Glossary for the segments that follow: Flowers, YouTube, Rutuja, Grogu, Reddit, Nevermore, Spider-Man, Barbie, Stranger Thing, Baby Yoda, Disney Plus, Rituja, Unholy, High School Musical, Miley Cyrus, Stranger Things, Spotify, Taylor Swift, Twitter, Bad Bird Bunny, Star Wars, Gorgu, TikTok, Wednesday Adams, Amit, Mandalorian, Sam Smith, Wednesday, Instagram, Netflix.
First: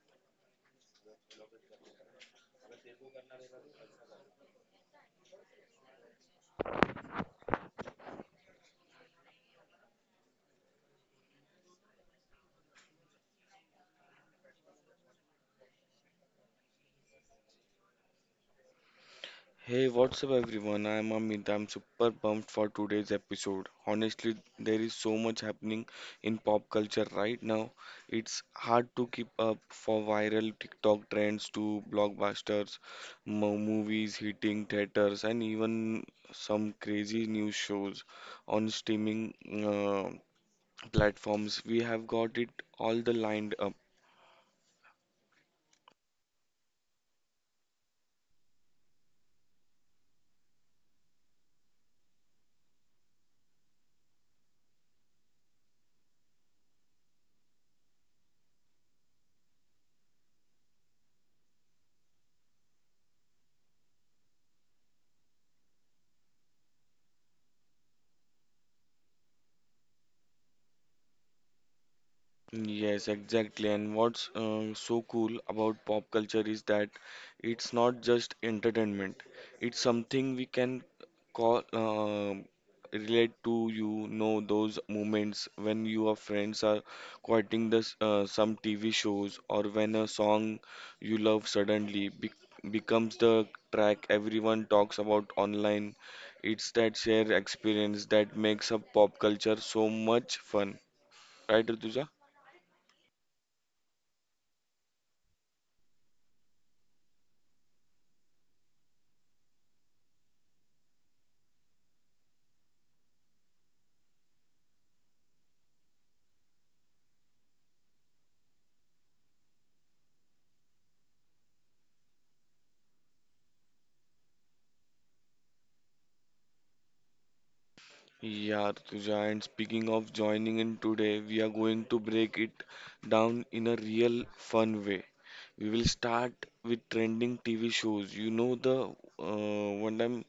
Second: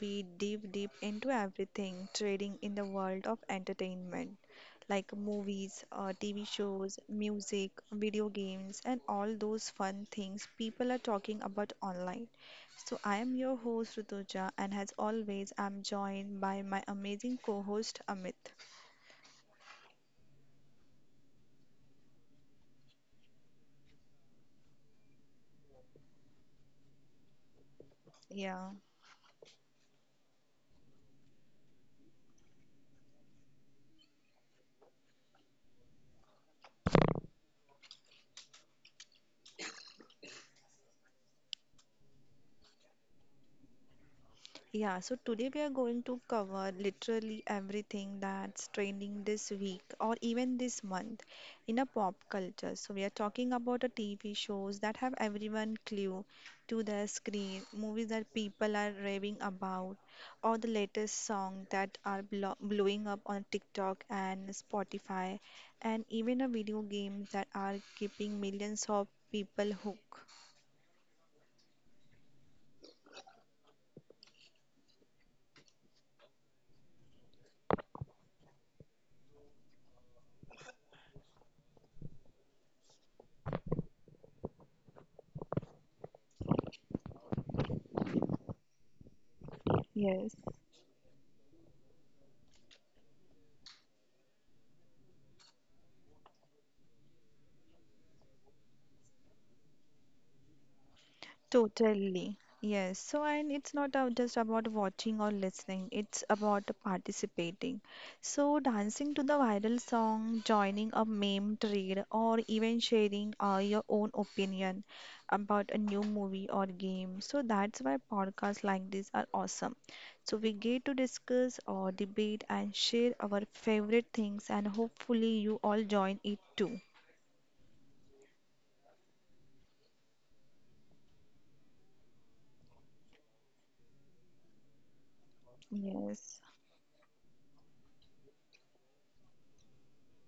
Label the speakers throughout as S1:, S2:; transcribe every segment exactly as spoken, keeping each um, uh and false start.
S1: we dive deep into everything trading in the world of entertainment, like movies, uh, T V shows, music, video games, and all those fun things people are talking about online. So, I am your host Rutuja, and as always, I'm joined by my amazing co host Amit.
S2: Hey, what's up everyone? I'm Amit. I'm super pumped for today's episode. Honestly, there is so much happening in pop culture right now. It's
S1: Yeah.
S2: hard to keep up for viral TikTok trends to blockbusters, mo- movies hitting theaters, and even some crazy news shows on streaming uh, platforms. We have got it all the lined up.
S1: Yeah, so today we are going to cover literally everything that's trending this week or even this month in a pop culture. So we are talking about the T V shows that have everyone glued to the screen, movies that people are raving about, or the latest song that are blo blowing up on TikTok and Spotify, and even a video games that are keeping millions of people hooked.
S2: Yes, exactly. And what's uh, so cool about pop culture is that it's not just entertainment. It's something we can call uh, relate to. You know those moments when your friends are quoting this uh, some T V shows, or when a
S1: Yes.
S2: song you love suddenly be becomes the track everyone talks about online. It's that shared experience that makes a pop culture so much fun. Right, Rituja?
S1: Totally. Yes. So, and it's not uh, just about watching or listening, it's about participating. So, dancing to the viral song, joining a meme trade, or even sharing uh, your own opinion about a new movie or game. So, that's why podcasts like this are awesome. So, we get to discuss or debate and share our favorite things, and hopefully, you all join it too.
S2: Yeah, Rutuja, and speaking of joining in today, we are going to break it down in a real fun way. We will start
S1: Yes.
S2: with trending T V shows. You know the uh, one time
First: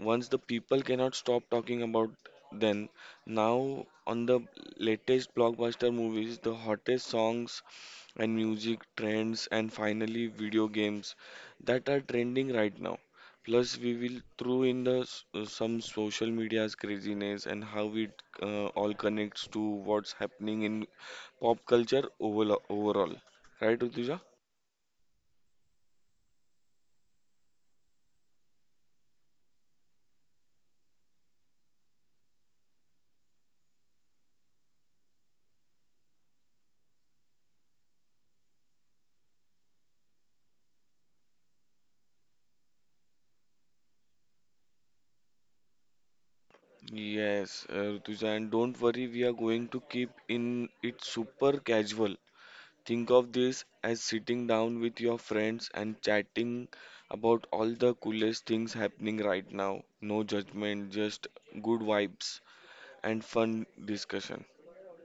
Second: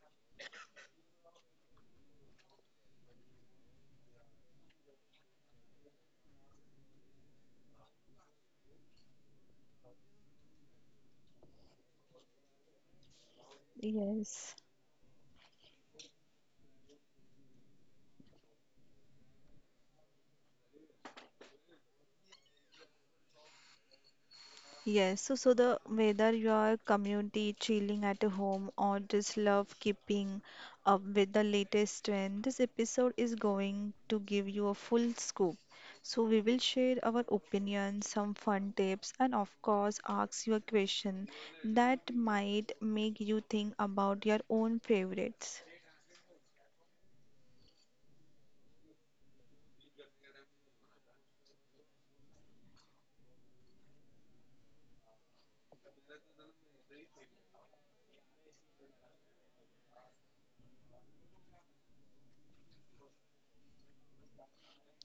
S2: once the people cannot stop talking about them. Now on the latest blockbuster movies, the hottest songs and music trends, and finally video games that are trending right now. Plus, we will
S1: Yes.
S2: throw in the s- uh, some social media's craziness and how it uh, all connects to what's happening in pop culture overall overall, right, Rutuja?
S1: Yes, so so the whether you are community chilling at home or just love keeping up with the latest trend, this episode is going to give you a full scoop. So we will share our opinions, some fun tips, and of course ask you a question that might make you think about your own favorites.
S2: Yes, uh, Rutuja, and don't worry, we are going to keep in it super casual. Think of this as sitting down with your friends and chatting about all the coolest things happening right now. No judgment, just good vibes and fun discussion.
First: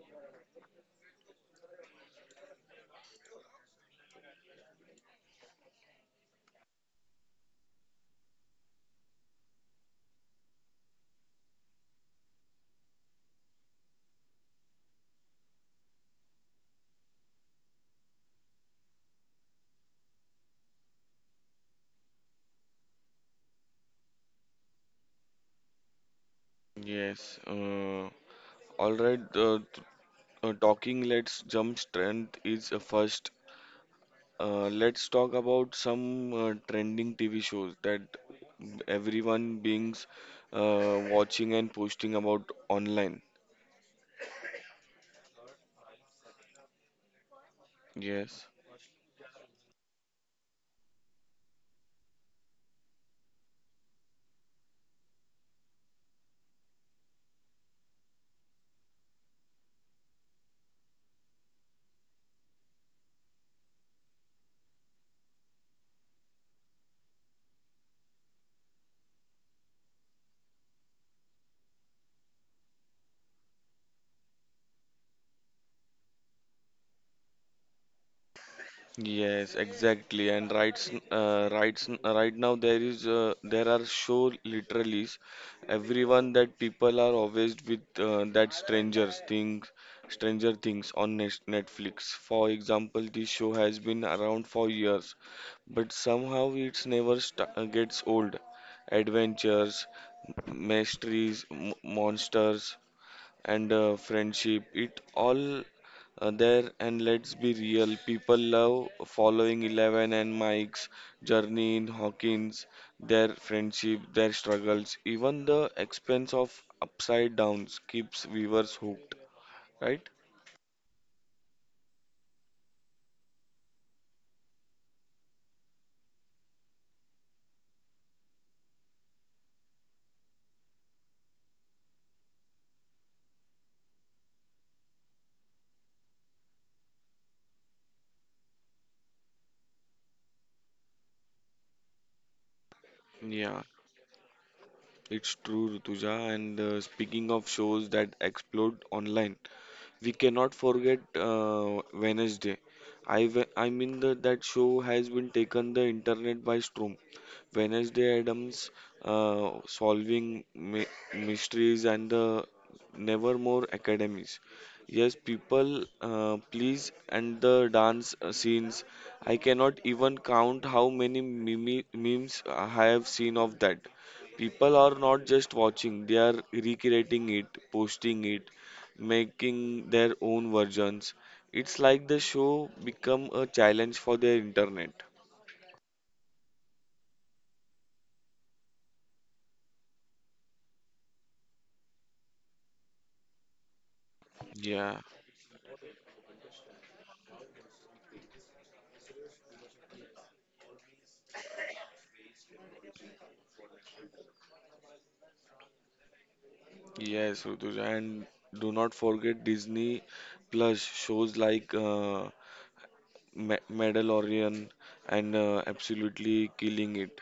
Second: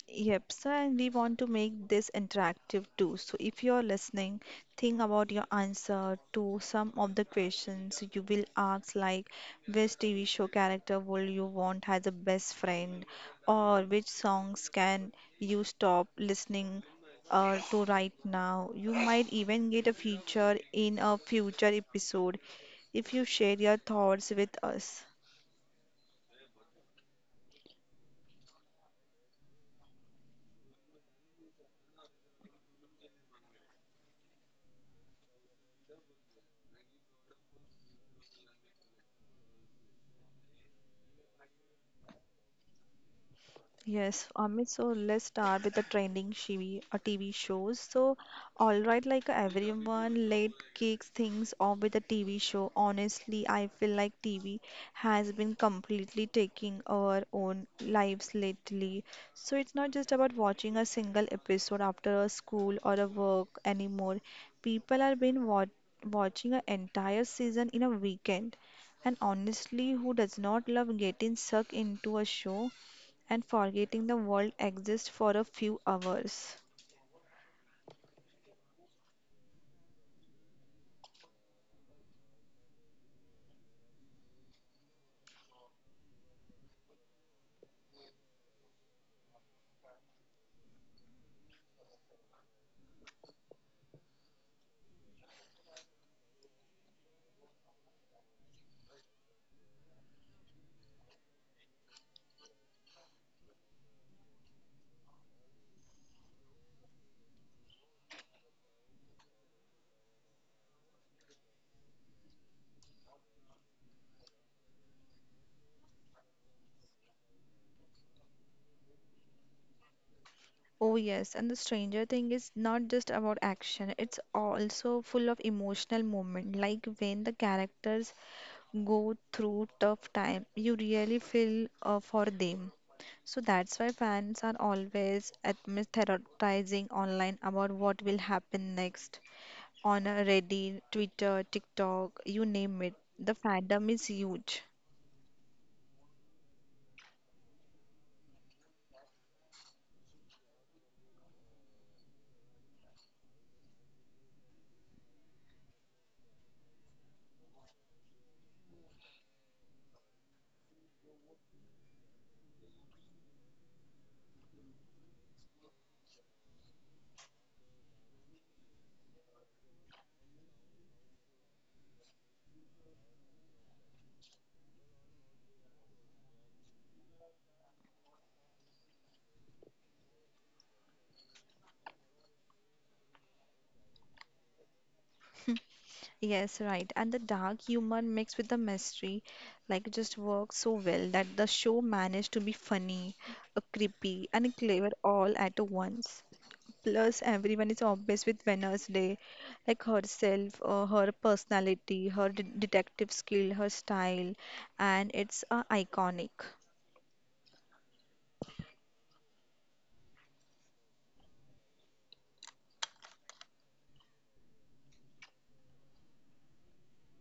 S1: Yep, so and we want to make this interactive too. So if you're listening, think about your answer to some of the questions you will ask, like which T V show character will you want as a best friend, or which songs can you stop listening uh, to right now. You might even get a feature in a future episode if you share your thoughts with us.
S2: Yes. Uh, all right. Uh, t- uh, talking. Let's jump. Strength is uh, first. Uh, let's talk about some uh, trending T V shows that everyone beings uh, watching and posting about online.
S1: Yes, Amit, so let's start with the trending T V, uh, T V shows. So,
S2: Yes.
S1: all right, like uh, everyone, let kicks things off with a T V show. Honestly, I feel like T V has been completely taking our own lives lately. So, it's not just about watching a single episode after a school or a work anymore. People are been wa watching an entire season in a weekend. And honestly, who does not love getting sucked into a show? And forgetting the world exists for a few hours.
S2: Yes, exactly. And right, s- uh, right, s- right now, there is uh, there are show literally everyone that people are obsessed with, uh, that strangers things, Stranger Things on Nes- Netflix. For example, this show has been around for years, but somehow it's never st- uh, gets old. Adventures, mysteries, m- monsters, and uh, friendship, it all uh, there. And let's be real, people love following eleven and Mike's journey in Hawkins. Their friendship, their struggles, even the expense of upside downs keeps viewers hooked, right?
S1: Oh, yes, and the stranger thing is not just about action, it's also full of emotional moment. Like when the characters go through tough time, you really feel uh, for them. So that's why fans are always theorizing online about what will happen next on uh, Reddit, Twitter, TikTok, you name it. The
S2: Yeah,
S1: fandom is huge.
S2: it's true, Rutuja, and uh, speaking of shows that explode online, we cannot forget uh, Wednesday. I, ve- I mean, the, that show has been taken the internet by storm. Wednesday Adams uh, solving my mysteries and the Nevermore academies. Yes, people, uh, please, and the dance uh, scenes. I cannot even count how many meme memes I have seen of that. People are not just watching, they are recreating it, posting it, making their own versions. It's like the show become a challenge for their internet.
S1: Yes, right. And the dark humor mixed with the mystery, like, just works so well that the show managed to be funny, uh, creepy, and clever
S2: Yeah.
S1: all at once. Plus, everyone is obsessed with Wednesday, like herself, uh, her personality, her de detective skill, her style, and it's uh, iconic.
S2: Yes, Rutuja, and do not forget Disney Plus shows like uh, Ma Mandalorian and uh, Absolutely Killing It.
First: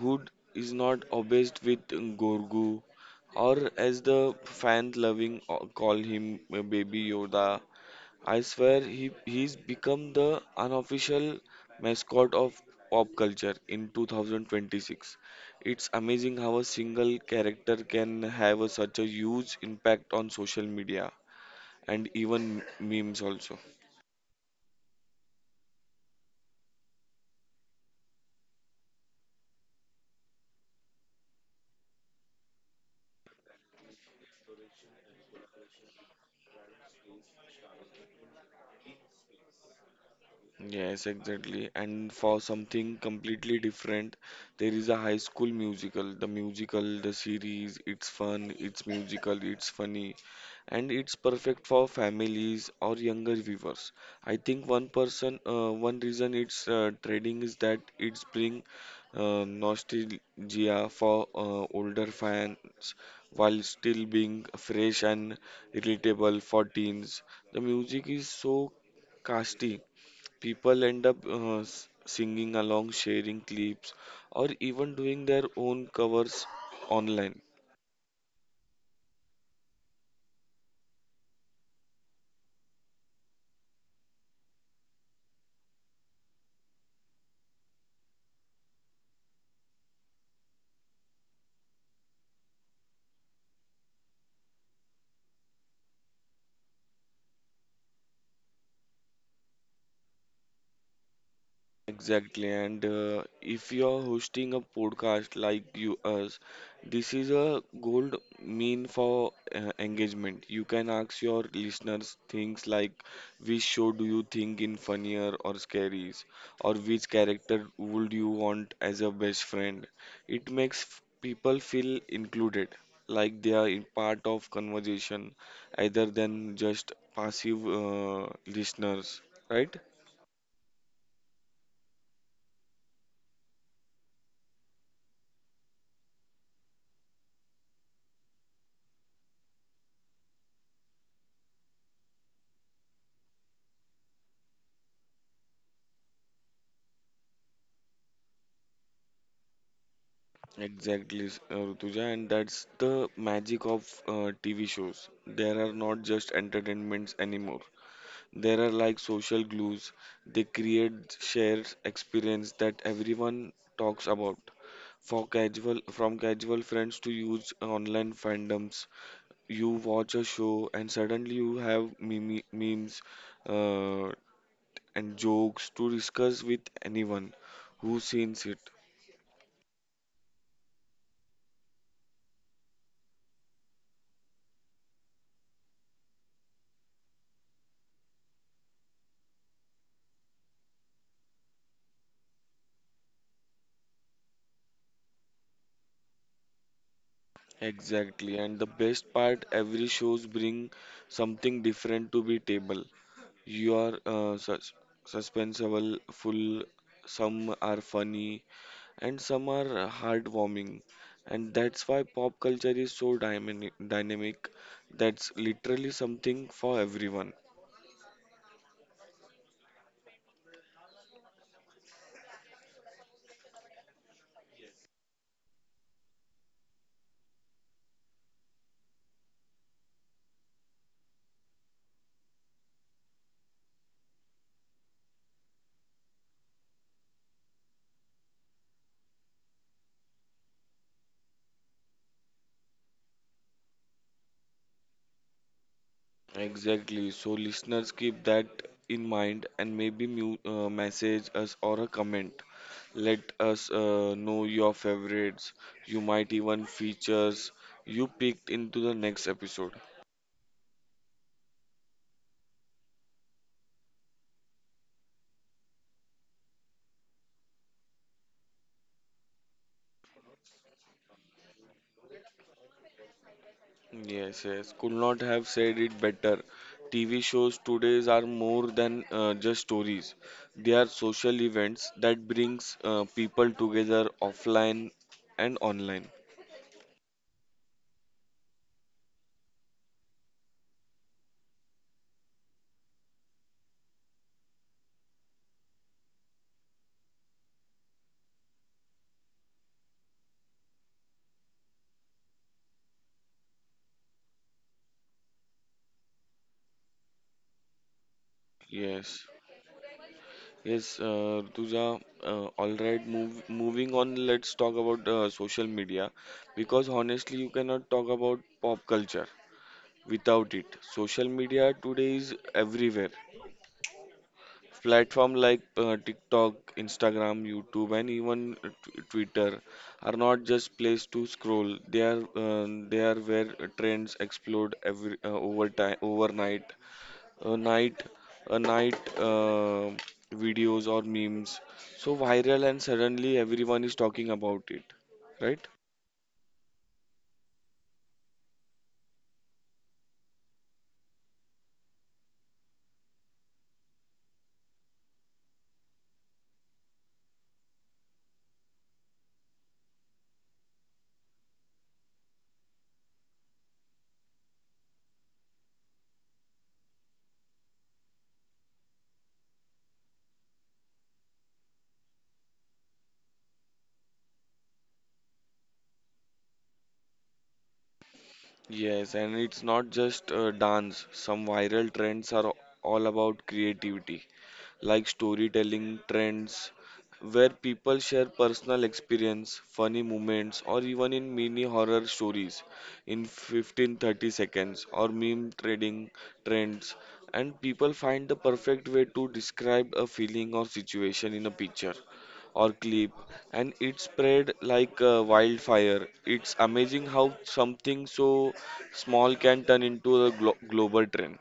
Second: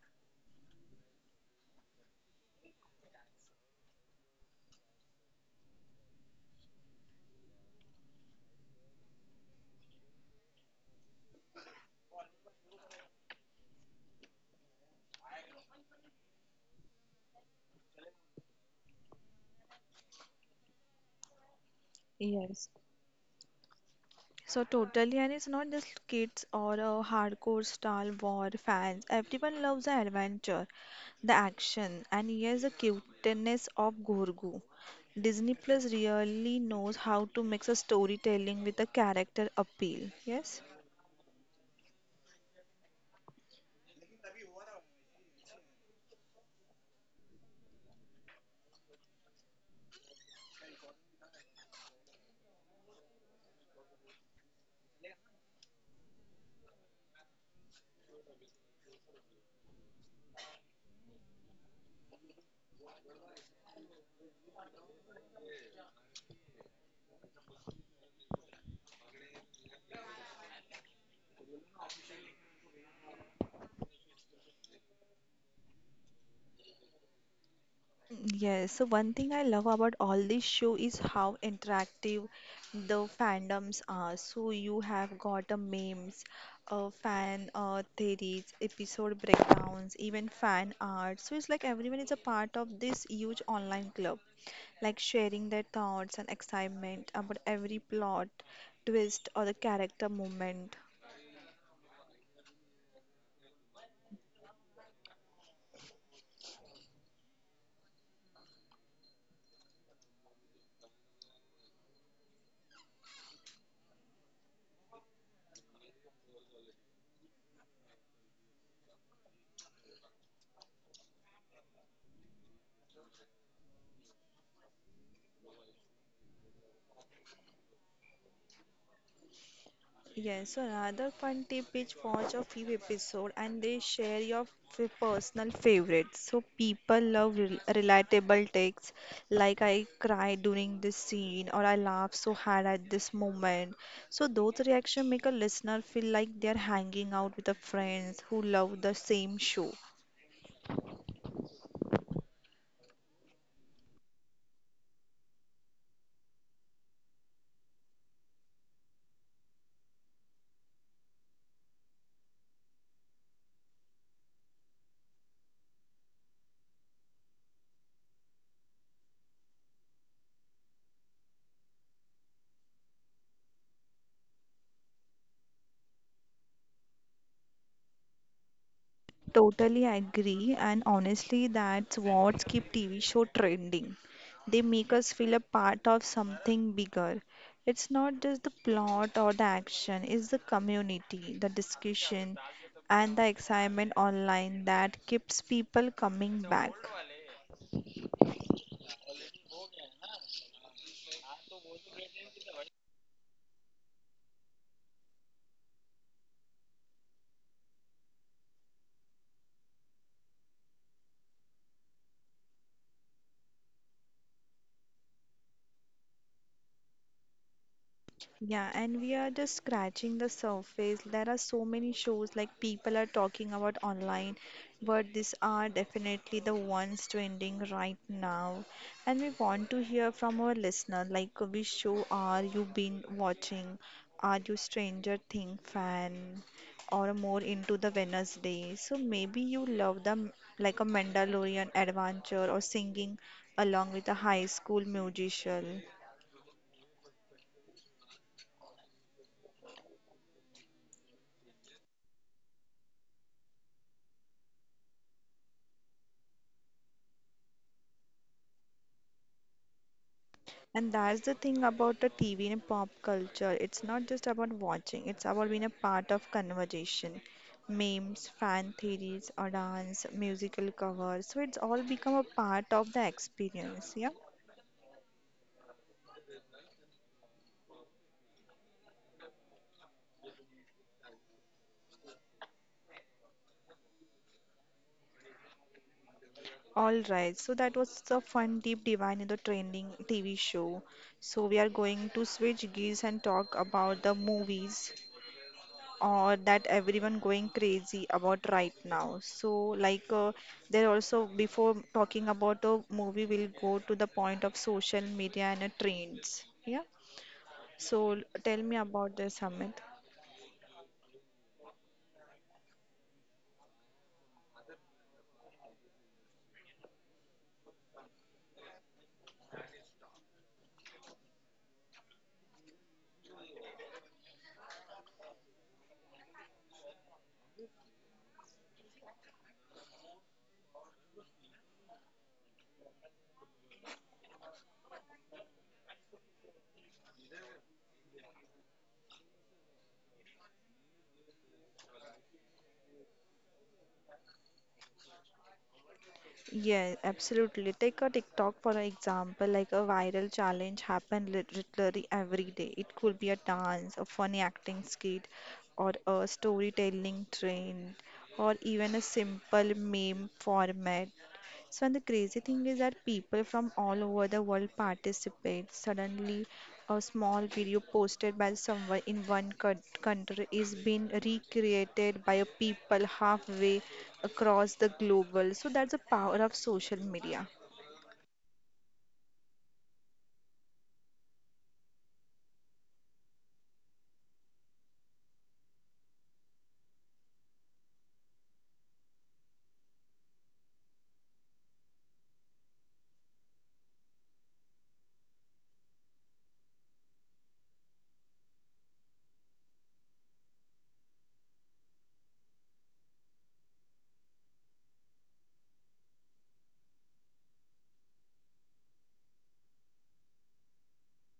S2: Who is not obsessed with Gorgu, or as the fans loving uh, call him, uh, Baby Yoda? I swear he he's become the unofficial mascot of pop culture in two thousand twenty-six. It's amazing how a single character can have a- such a huge impact on social media and even
S1: Yes.
S2: memes also.
S1: So totally, and it's not just kids or a hardcore Star Wars fans. Everyone loves the adventure, the action, and yes, the cuteness of Grogu. Disney Plus really knows how to mix a storytelling with a character appeal. Yes.
S2: Yes, exactly. And for something completely different, there is a High School Musical. The musical, the series, it's fun, it's musical, it's funny, and it's perfect for families or younger viewers. I think one person, uh, one reason it's uh, trending is that it's bring uh, nostalgia for uh, older fans while still being fresh and relatable for teens. The music is so casty. People end up uh, s- singing along, sharing clips, or even doing their own covers online.
S1: Yes, so one thing I love about all this show is how interactive the fandoms are. So you have got a memes, uh, fan uh, theories, episode breakdowns, even fan art. So it's like everyone is a part of this huge online club, like sharing their thoughts and excitement about every plot, twist, or the character movement.
S2: Exactly, and uh, if you're hosting a podcast like you us, this is a gold mean for uh, engagement. You can ask your listeners things like, which show do you think in funnier or scaries, or which character would you want as a best friend? It makes f- people feel included, like they are in part of conversation, rather than just passive uh, listeners, right?
S1: Yes, so another fun tip is watch a few episodes and they share your f- personal favorites. So people love rel relatable takes like I cried during this scene or I laughed so hard at this moment. So those reactions make a listener feel like they're hanging out with the friends who love the same show.
S2: Exactly, s- uh, Rutuja, and that's the magic of uh, T V shows. There are not just entertainments anymore. There are like social glues. They create shared experience that everyone talks about. For casual, from casual friends to huge online fandoms, you watch a show and suddenly you have meme memes uh, and jokes to discuss with anyone who's seen it.
S1: Totally agree, and honestly, that's what keep T V show trending. They make us feel a part of something bigger. It's not just the plot or the action, it's the community, the discussion, and the excitement online that keeps people coming back.
S2: Exactly, and the best part, every shows bring something different to be table. You are uh, sus suspenseful, full. Some are funny, and some are heartwarming, and that's why pop culture is so dynamic. Dynamic, that's literally something for everyone.
S1: Yeah, and we are just scratching the surface. There are so many shows like people are talking about online, but these are definitely the ones trending right now. And we want to hear from our listener, like which show are you been watching? Are you Stranger Thing fan or more into the Wednesday? So maybe you love the like a Mandalorian adventure or singing along with a high school musician.
S2: Exactly. So listeners, keep that in mind and maybe mu uh, message us or a comment. Let us uh, know your favorites. You might even features you picked into the next episode.
S1: And that's the thing about the T V and pop culture. It's not just about watching, it's about being a part of conversation. Memes, fan theories, or dance, musical covers. So it's all become a part of the experience. Yeah.
S2: Yes, yes. Could not have said it better. T V shows today are more than uh, just stories. They are social events that brings uh, people together, offline and online.
S1: All right. So that was the fun deep divine in the trending T V show. So we are going to switch gears and talk about the movies. Or that everyone going crazy about right now so like uh, there also before talking about a movie we'll go to the point of social media and uh, trends yeah so tell me about
S2: Yes.
S1: this Amit.
S2: Yes, uh, Rutuja, uh, all right. Move, moving on, let's talk about uh, social media, because honestly, you cannot talk about pop culture without it. Social media today is everywhere. Platform like uh, TikTok, Instagram, YouTube, and even uh, t- Twitter are not just place to scroll. They are uh, they are where trends explode every uh, over time overnight, a night a night uh, videos or memes so viral, and suddenly everyone is talking about it, right?
S1: Yeah, absolutely. Take a TikTok for an example, like a viral challenge happen lit- literally every day. It could be a dance, a funny acting skit, or a storytelling trend, or even a simple meme format. So and the crazy thing is that people from all over the world participate. Suddenly, a small video posted by someone in one coun- country is being recreated by a people halfway across the global. So that's the power of social media.
S2: Yes, and it's not just uh, dance. Some viral trends are all about creativity, like storytelling trends, where people share personal experience, funny moments, or even in mini horror stories in fifteen thirty seconds, or meme trading trends. And people find the perfect way to describe a feeling or situation in a picture or clip, and it spread like a wildfire. It's amazing how something so small can turn into a glo- global trend.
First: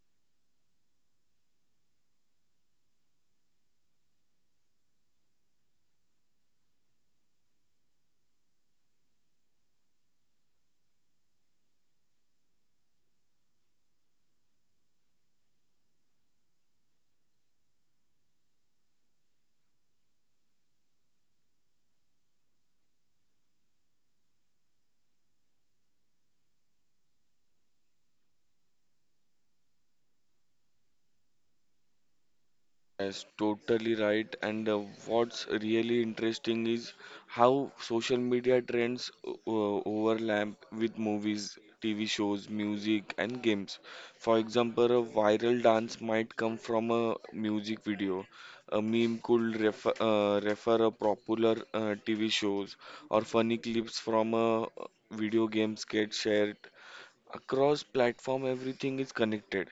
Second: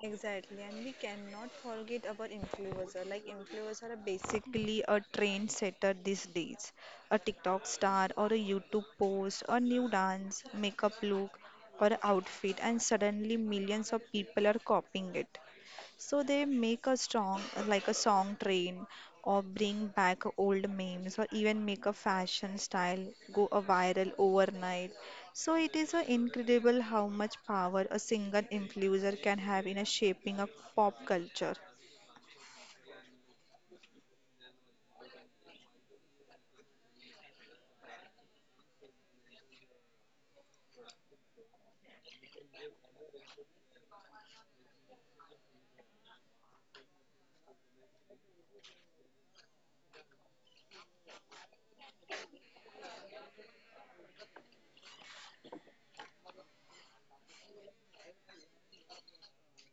S1: Exactly, and we cannot forget about influencer. Like influencer are basically a trendsetter these days. A TikTok star or a YouTube post, a new dance, makeup look, or outfit, and suddenly millions of people are copying it. So they make a strong, like a song train, or bring back old memes, or even make a fashion style go a viral overnight. So it is a incredible how much power a single influencer can have in a shaping a pop culture.
S2: Yes, totally right. And uh, what's really interesting is how social media trends o- o- overlap with movies, T V shows, music, and games. For example, a viral dance might come from a music video. A meme could refer, uh, refer a popular uh, T V shows, or funny clips from a uh, video game get shared across platform. Everything is connected.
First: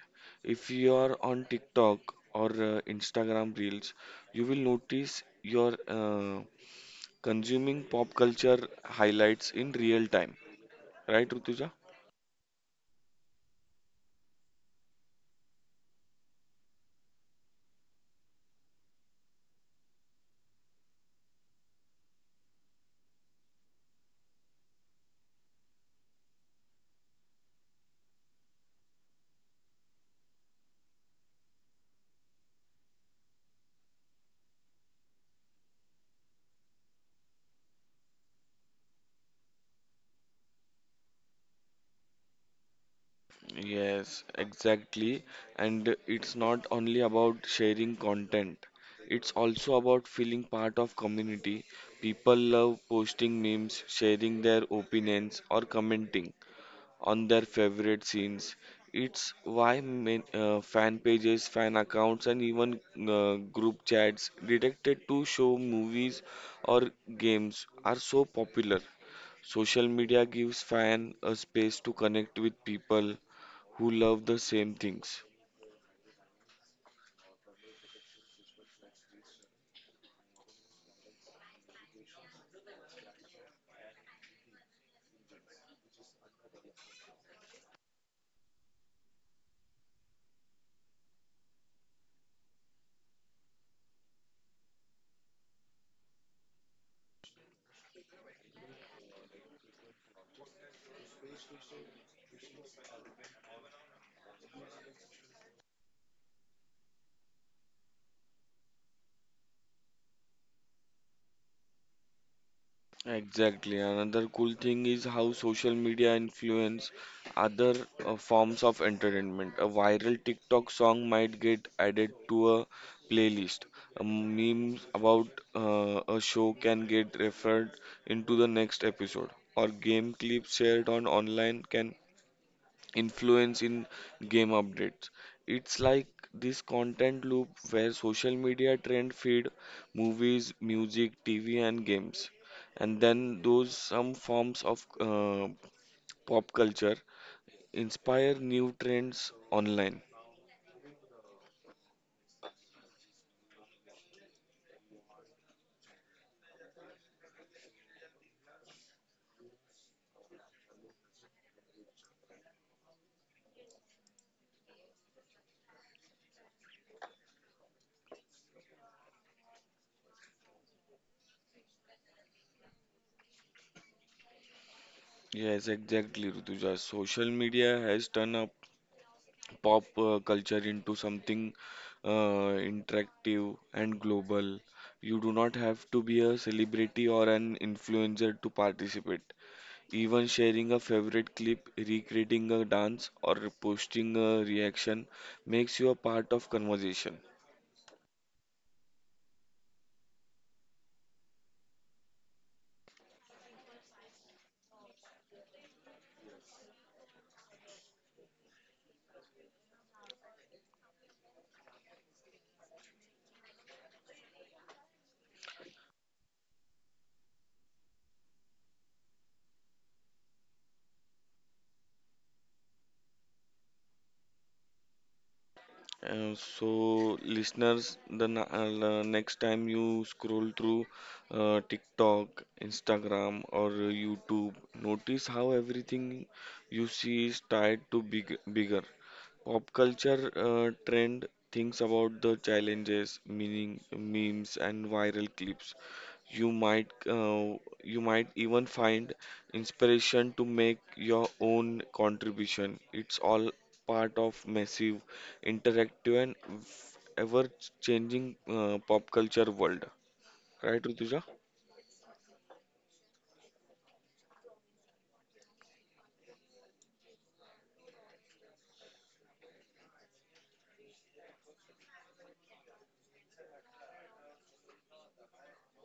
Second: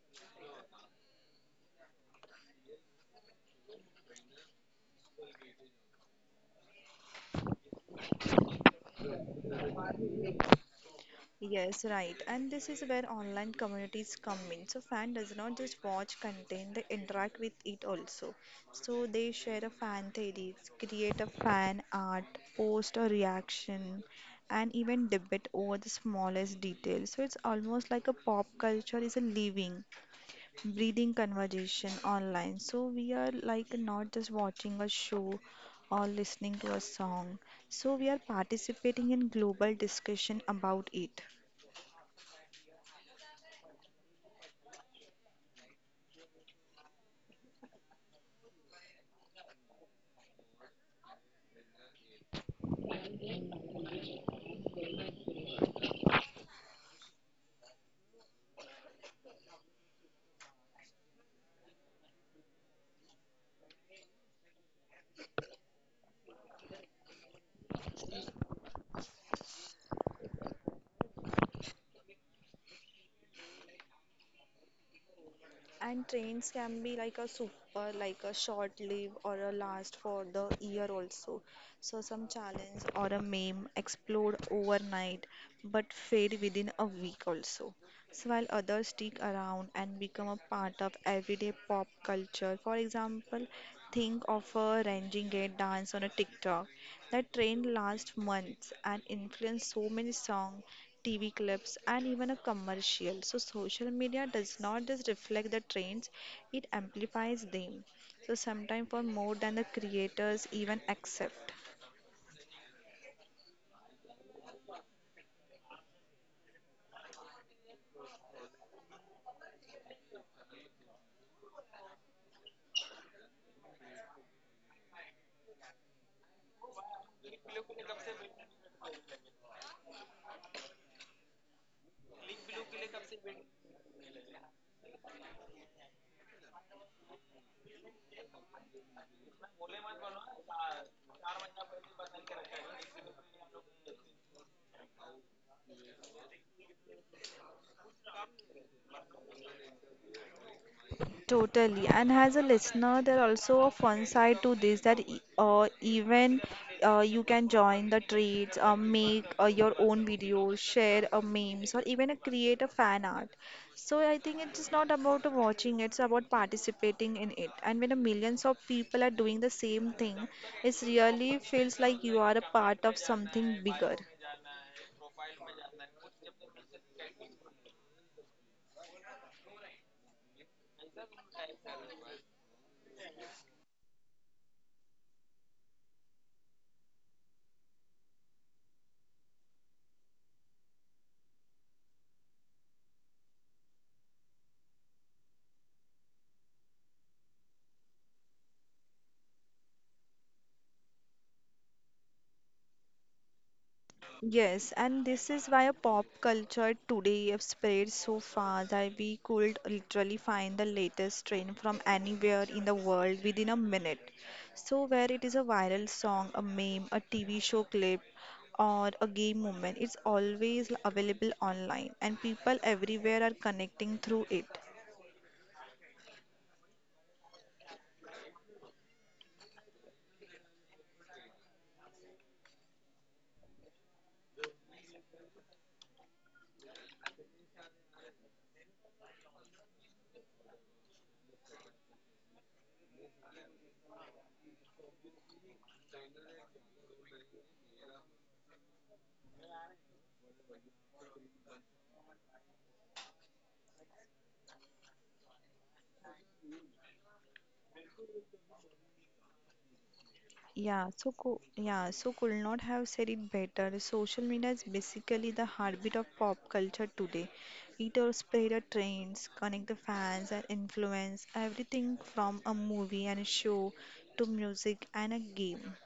S2: If you are on TikTok or uh, Instagram reels, you will notice you're uh, consuming pop culture highlights in real time, right, Rutuja?
S1: Yes, right. And this is where online communities come in. So fan does not just watch content, they interact with it also. So they share a fan theories, create a fan art, post a reaction, and even debate over the smallest details. So it's almost like a pop culture is a living, breathing conversation online. So we are like not just watching a show or listening to a song. So we are participating in global discussion about it.
S2: Yes, exactly. And it's not only about sharing content. It's also about feeling part of community. People love posting memes, sharing their opinions, or commenting on their favorite scenes. It's why main, uh, fan pages, fan accounts, and even uh, group chats directed to show movies or games are so popular. Social media gives fan a space to connect with people who love the same things.
S1: And trains can be like a super, like a short live or a last for the year also. So some challenge or a meme explode overnight but fade within a week also. So while others stick around and become a part of everyday pop culture. For example, think of a ranging gate dance on a TikTok. That trend lasts months and influenced so many songs T V clips, and even a commercial. So social media does not just reflect the trends, it amplifies them. So sometimes for more than the creators even accept.
S2: Exactly. Another cool thing is how social media influence other uh, forms of entertainment. A viral TikTok song might get added to a playlist. A meme about uh, a show can get referred into the next episode. Or game clips shared on online can influence in game updates. It's like this content loop where social media trend feed movies, music, T V, and games. And then those some forms of uh, pop culture inspire new trends online.
S1: Totally. And as a listener, there also a fun side to this that e- uh, even uh, you can join the trades, uh, make uh, your own videos, share uh, memes, or even uh, create a fan art. So I think it's just not about uh, watching, it's about participating in it. And when a millions of people are doing the same thing, it really feels like you are a part of something bigger.
S2: Yes, exactly, Rutuja. Social media has turned up pop uh, culture into something uh, interactive and global. You do not have to be a celebrity or an influencer to participate. Even sharing a favorite clip, recreating a dance, or posting a reaction makes you a part of conversation.
S1: Yes, and this is why a pop culture today have spread so far that we could literally find the latest trend from anywhere in the world within a minute. So where it is a viral song, a meme, a T V show clip, or a game moment, it's always available online and people everywhere are connecting through it.
S2: Uh, so, listeners, the na- uh, la- next time you scroll through uh, TikTok, Instagram, or YouTube, notice how everything you see is tied to big bigger. Pop culture uh, trend thinks about the challenges, meaning memes and viral clips. You might uh, you might even find inspiration to make your own contribution. It's all part of massive, interactive, and ever changing uh, pop culture world. Right,
S1: Yeah, so
S2: Rutuja?
S1: cool. Yeah, so could not have said it better. Social media is basically the heartbeat of pop culture today. It or spread the trends, connect the fans and influence everything from a movie and a show to music and a game.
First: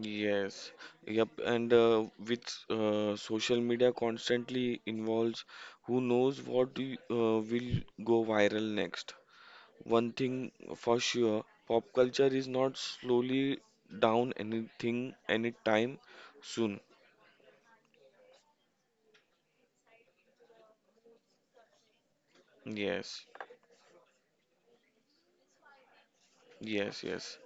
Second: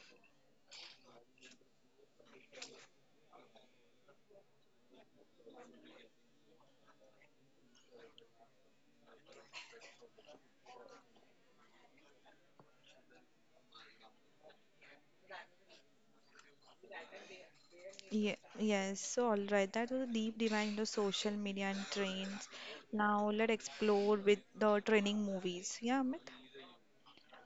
S2: Yes, yep, and uh, with uh, social media constantly involves, who knows what y- uh, will go viral next. One thing for sure, pop culture is not slowly down anything anytime soon.
S1: Yeah, yes, so all right, that was a deep dive into social media and trends.
S2: Yes,
S1: Now let's explore with the trending movies. Yeah, Amit?
S2: yes, yes,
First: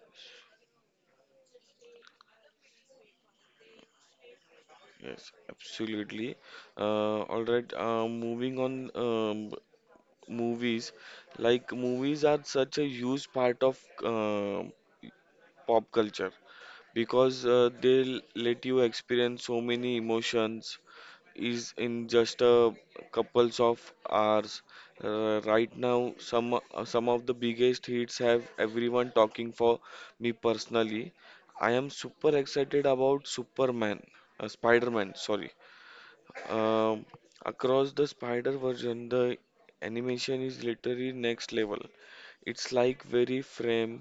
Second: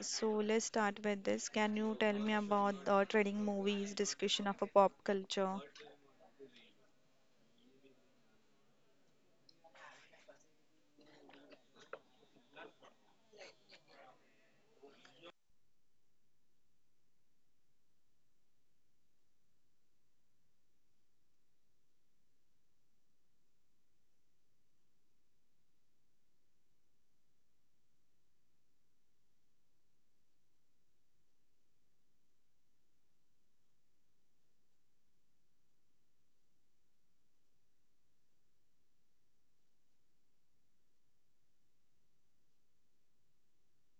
S1: So let's start with this. Can you tell me about the trending movies discussion of a pop
S2: yes,
S1: culture?
S2: absolutely. Uh, all right, uh, moving on, um, movies. Like movies are such a huge part of uh, pop culture, because uh, they'll let you experience so many emotions is in just a couples of hours. Uh, right now, some uh, some of the biggest hits have everyone talking. For me personally, I am super excited about Superman, uh, Spider-Man, sorry, um, across the spider version. The animation is literally next level. It's like very frame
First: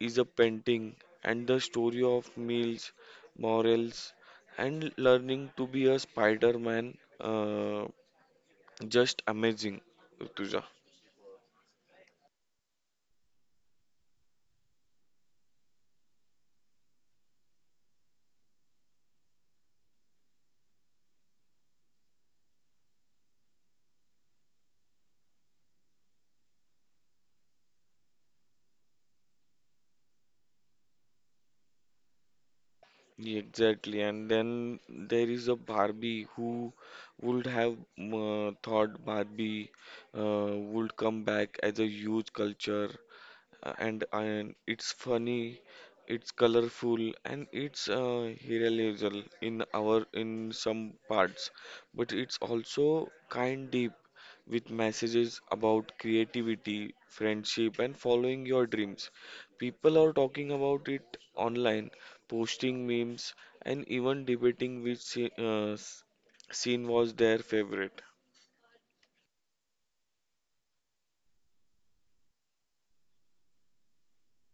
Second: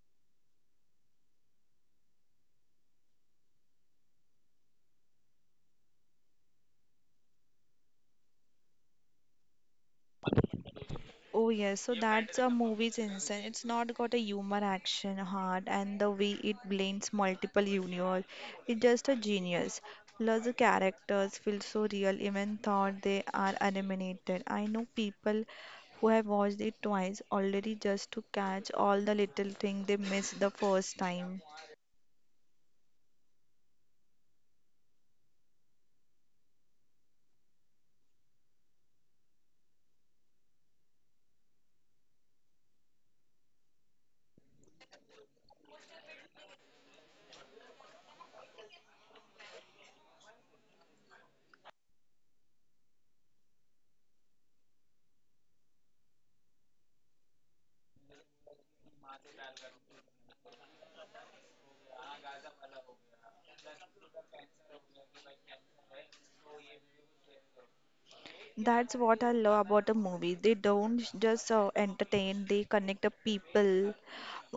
S2: is a painting, and the story of meals, morals, and learning to be a Spider-Man. Uh, just amazing, Rutuja.
S1: Oh yes, so that's a movie's insane. It's not got a humor, action, heart, and the way it blends multiple universe. It's just a genius. Plus the characters feel so real, even though they are animated. I know people who have watched it twice already just to catch all the little things they missed the first time.
S2: Exactly. And then there is a Barbie who would have uh, thought Barbie uh, would come back as a huge culture uh, and and it's funny, it's colorful, and it's uh, irrealisable in our in some parts, but it's also kind deep with messages about creativity, friendship, and following your dreams. People are talking about it online, posting memes, and even debating which se- uh, s- scene was their favorite.
S1: That's what I love about the movie. They don't just uh, entertain, they connect the people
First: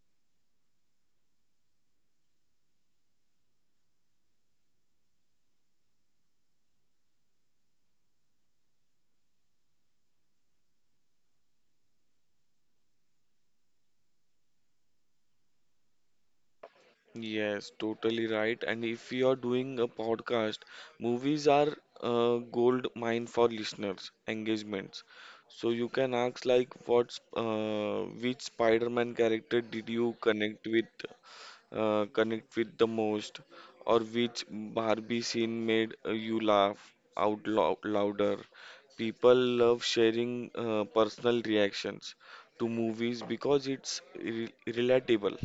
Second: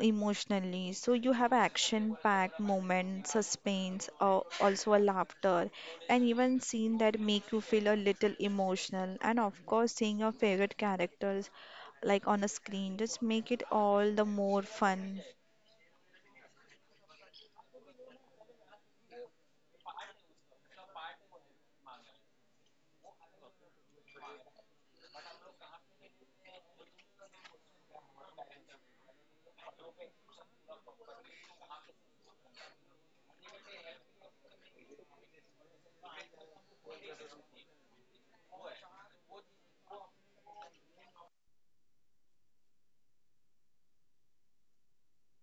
S1: emotionally. So you have action-packed moments, suspense, uh, also a laughter, and even scene that make you feel a little emotional. And of course, seeing your favorite characters like on a screen just make it all the more fun.
S2: Yes, totally right. And if you are doing a podcast, movies are a gold mine for listeners' engagements. So you can ask like, what's uh, which Spider-Man character did you connect with, uh, connect with the most, or which Barbie scene made uh, you laugh out loud louder. People love sharing uh, personal reactions to movies because it's re relatable.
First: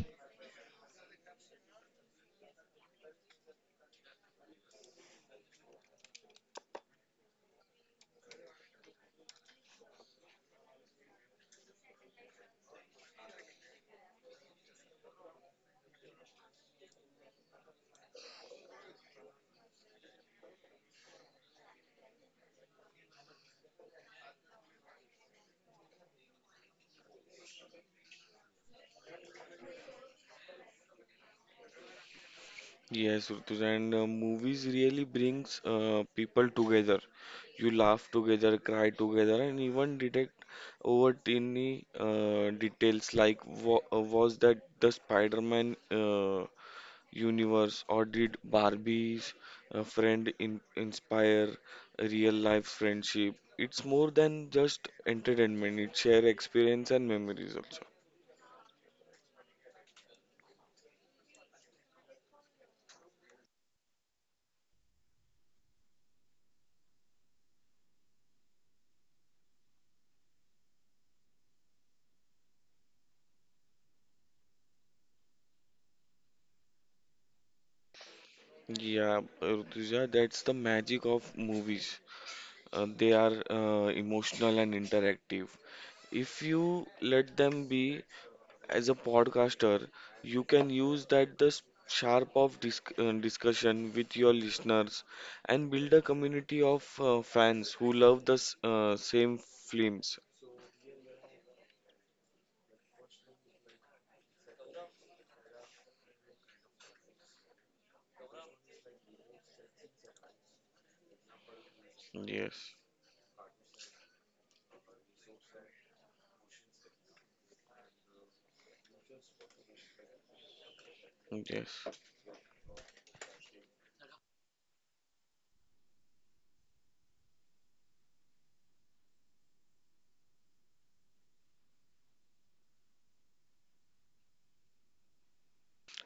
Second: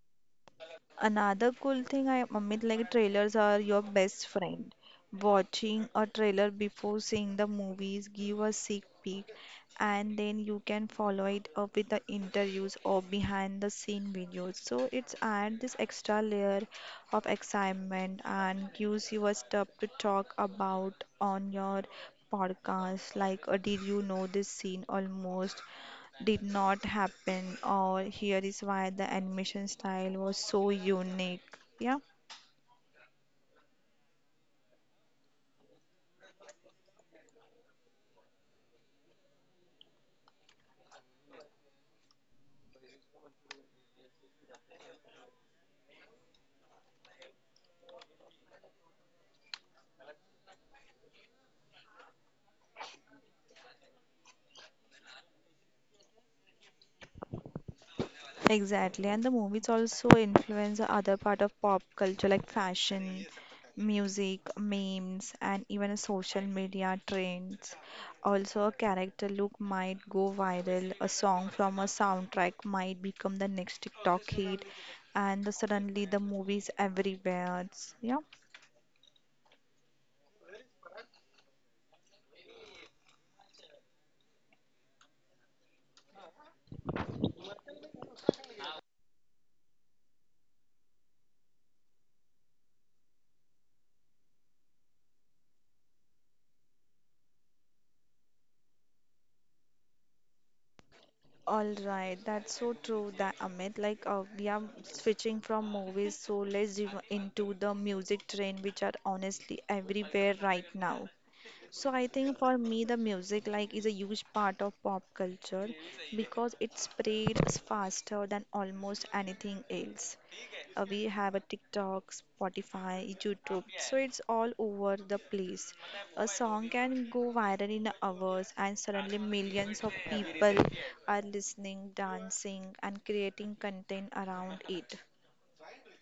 S1: Another cool thing I Amit like trailers are your best friend. Watching a trailer before seeing the movies give a sneak peek, and then you can follow it up with the interviews or behind the scene videos. So it's add this extra layer of excitement and gives you a stuff to talk about on your podcast like, uh, did you know this scene almost did not happen, or here is why the animation style was so unique. Yeah,
S2: Yes, Rituja, and uh, movies really brings uh, people together. You laugh together, cry together, and even detect over tiny uh, details like wa uh, was that the Spider-Man uh, universe, or did Barbie's uh, friend in inspire real-life friendship? It's more than just entertainment. It share experience and memories also.
S1: exactly. And the movies also influence the other part of pop culture like fashion, music, memes, and even a social media trends. Also, a character look might go viral, a song from a soundtrack might become the next TikTok hit, and the- suddenly the movies everywhere. It's- Yeah.
S2: Yeah, Rituja, that's the magic of movies. Uh, they are uh, emotional and interactive. If you let them be as a podcaster, you can use that the s- sharp of disc uh, discussion with your listeners and build a community of uh, fans who love the s- uh, same films.
S1: All right, that's so true that Amit, like uh, we are switching from movies, so let's dive into the music trend, which are honestly everywhere right now. So I think for
S2: Yes,
S1: me the music like is a huge part of pop culture because it spreads faster than almost anything else. Uh, we have a
S2: yes,
S1: TikTok, Spotify, YouTube, so it's all over the place. A song can go viral in hours, and suddenly millions of people are listening, dancing, and creating content around it.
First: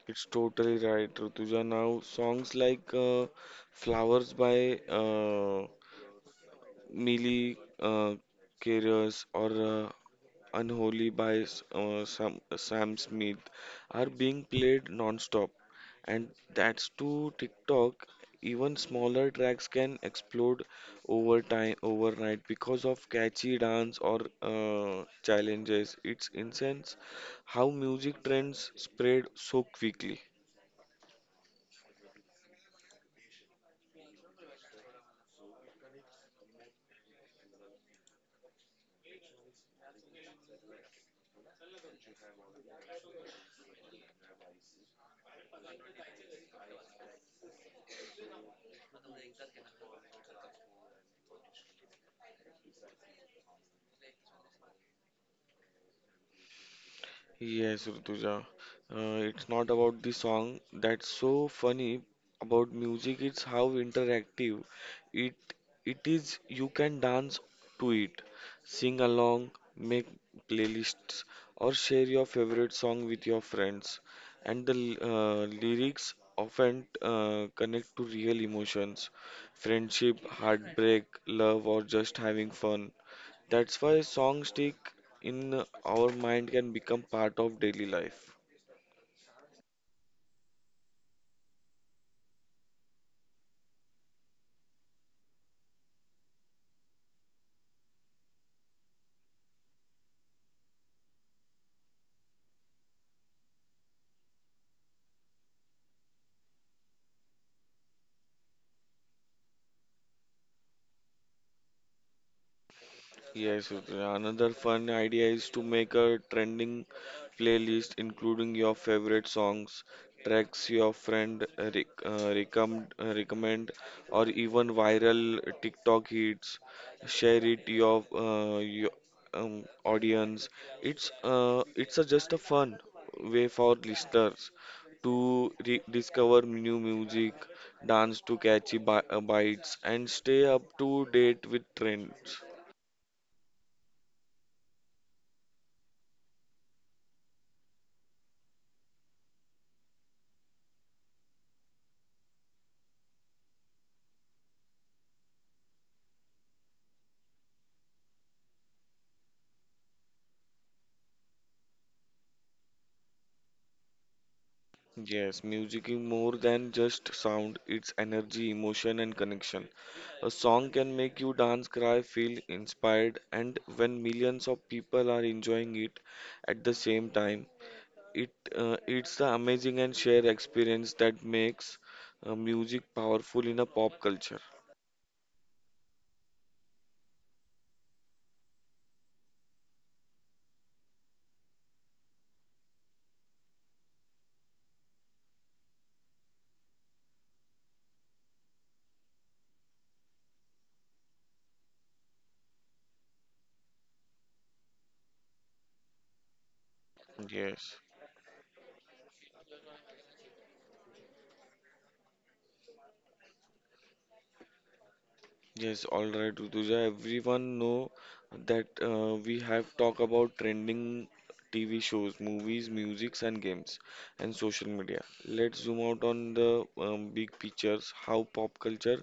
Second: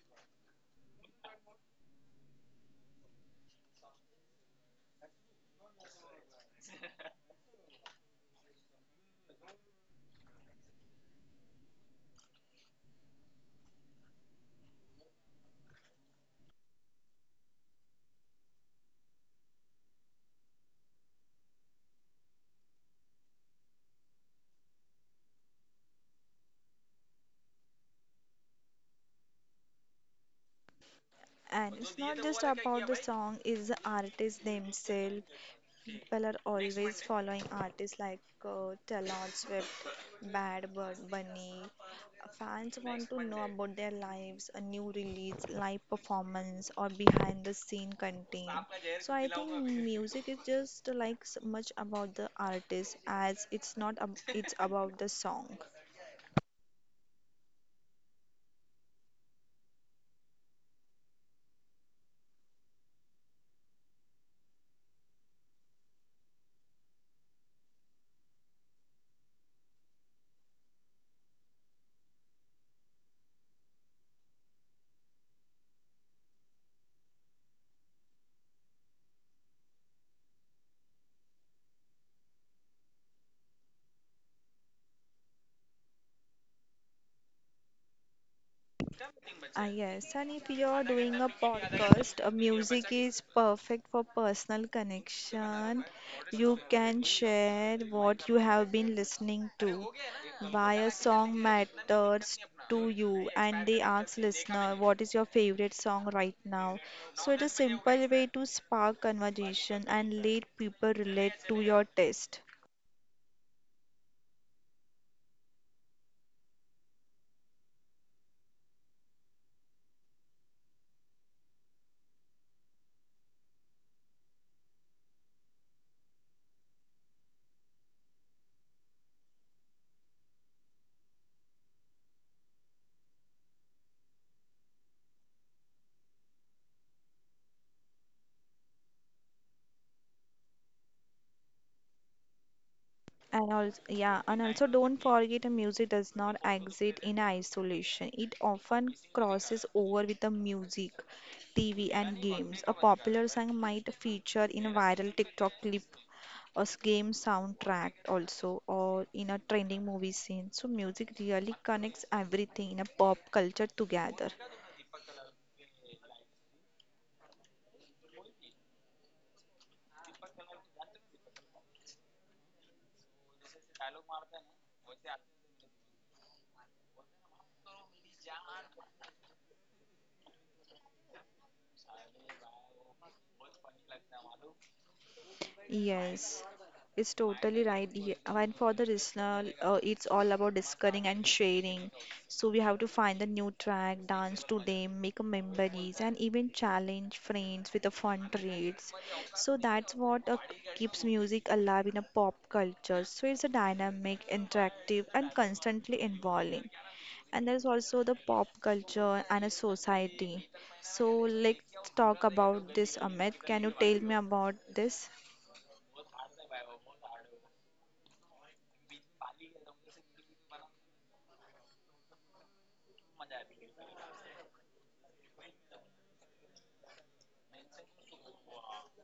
S2: it's totally right, Rutuja. Now, songs like uh, Flowers by uh, Miley uh, Cyrus, or uh, Unholy by S- uh, Sam, uh, Sam Smith are being played non-stop, and that's to TikTok. Even smaller tracks can explode over time, overnight because of catchy dance or uh, challenges. It's insane how music trends spread so quickly.
S1: And it's not just about the song, it's the artists themselves. People are always following artists like uh, Taylor Swift, Bad Bird Bunny. Fans want to know about their lives, a new release, live performance, or behind the scene content. So I think music is just like so much about the artist as it's not ab- it's about the song.
S2: Yes, Rutuja. Uh, it's not about the song. That's so funny about music. It's how interactive it it is. You can dance to it, sing along, make playlists, or share your favorite song with your friends. And the l- uh, lyrics often uh, connect to real emotions, friendship, heartbreak, love, or just having fun. That's why songs stick in our mind can become part of daily life.
S1: Ah, yes, and if you're doing a podcast, uh, music is perfect for personal connection. You can share what you have been listening to, why a song matters to you, and they ask listener, what is your favorite song right now? So it's a simple way to spark conversation and let people relate to your taste.
S2: Yes, another fun idea is to make a trending playlist including your favorite songs, tracks your friend uh, rec uh, recommend, uh, recommend, or even viral TikTok hits. Share it your uh, your um, audience. It's uh, it's a, just a fun way for listeners to re discover new music, dance to catchy bi uh, bites, and stay up to date with trends.
S1: And also, yeah, and also don't forget a music does not exist in isolation. It often crosses over with the music, T V, and games. A popular song might feature in a viral TikTok clip, a s- game soundtrack also, or in a trending movie scene. So music really connects everything in a pop culture together.
S2: Yes, music is more than just sound, it's energy, emotion, and connection. A song can make you dance, cry, feel inspired, and when millions of people are enjoying it at the same time, it uh, it's the amazing and shared experience that makes uh, music powerful in a pop culture.
S1: Yes, it's totally right. Ye- And for the listener, uh, it's all about discovering and sharing. So we have to find a new track, dance to them, make memories, and even challenge friends with the fun trades. So that's what uh, keeps music alive in a pop culture. So it's a dynamic, interactive, and constantly evolving. And there's
S2: Yes.
S1: also the pop culture and a society. So let's talk about this, Amit. Can you tell me about this?
S2: Yes, all right, Rutuja. Everyone know that uh, we have talked about trending T V shows, movies, musics, and games, and social media. Let's zoom out on the um, big pictures, how pop culture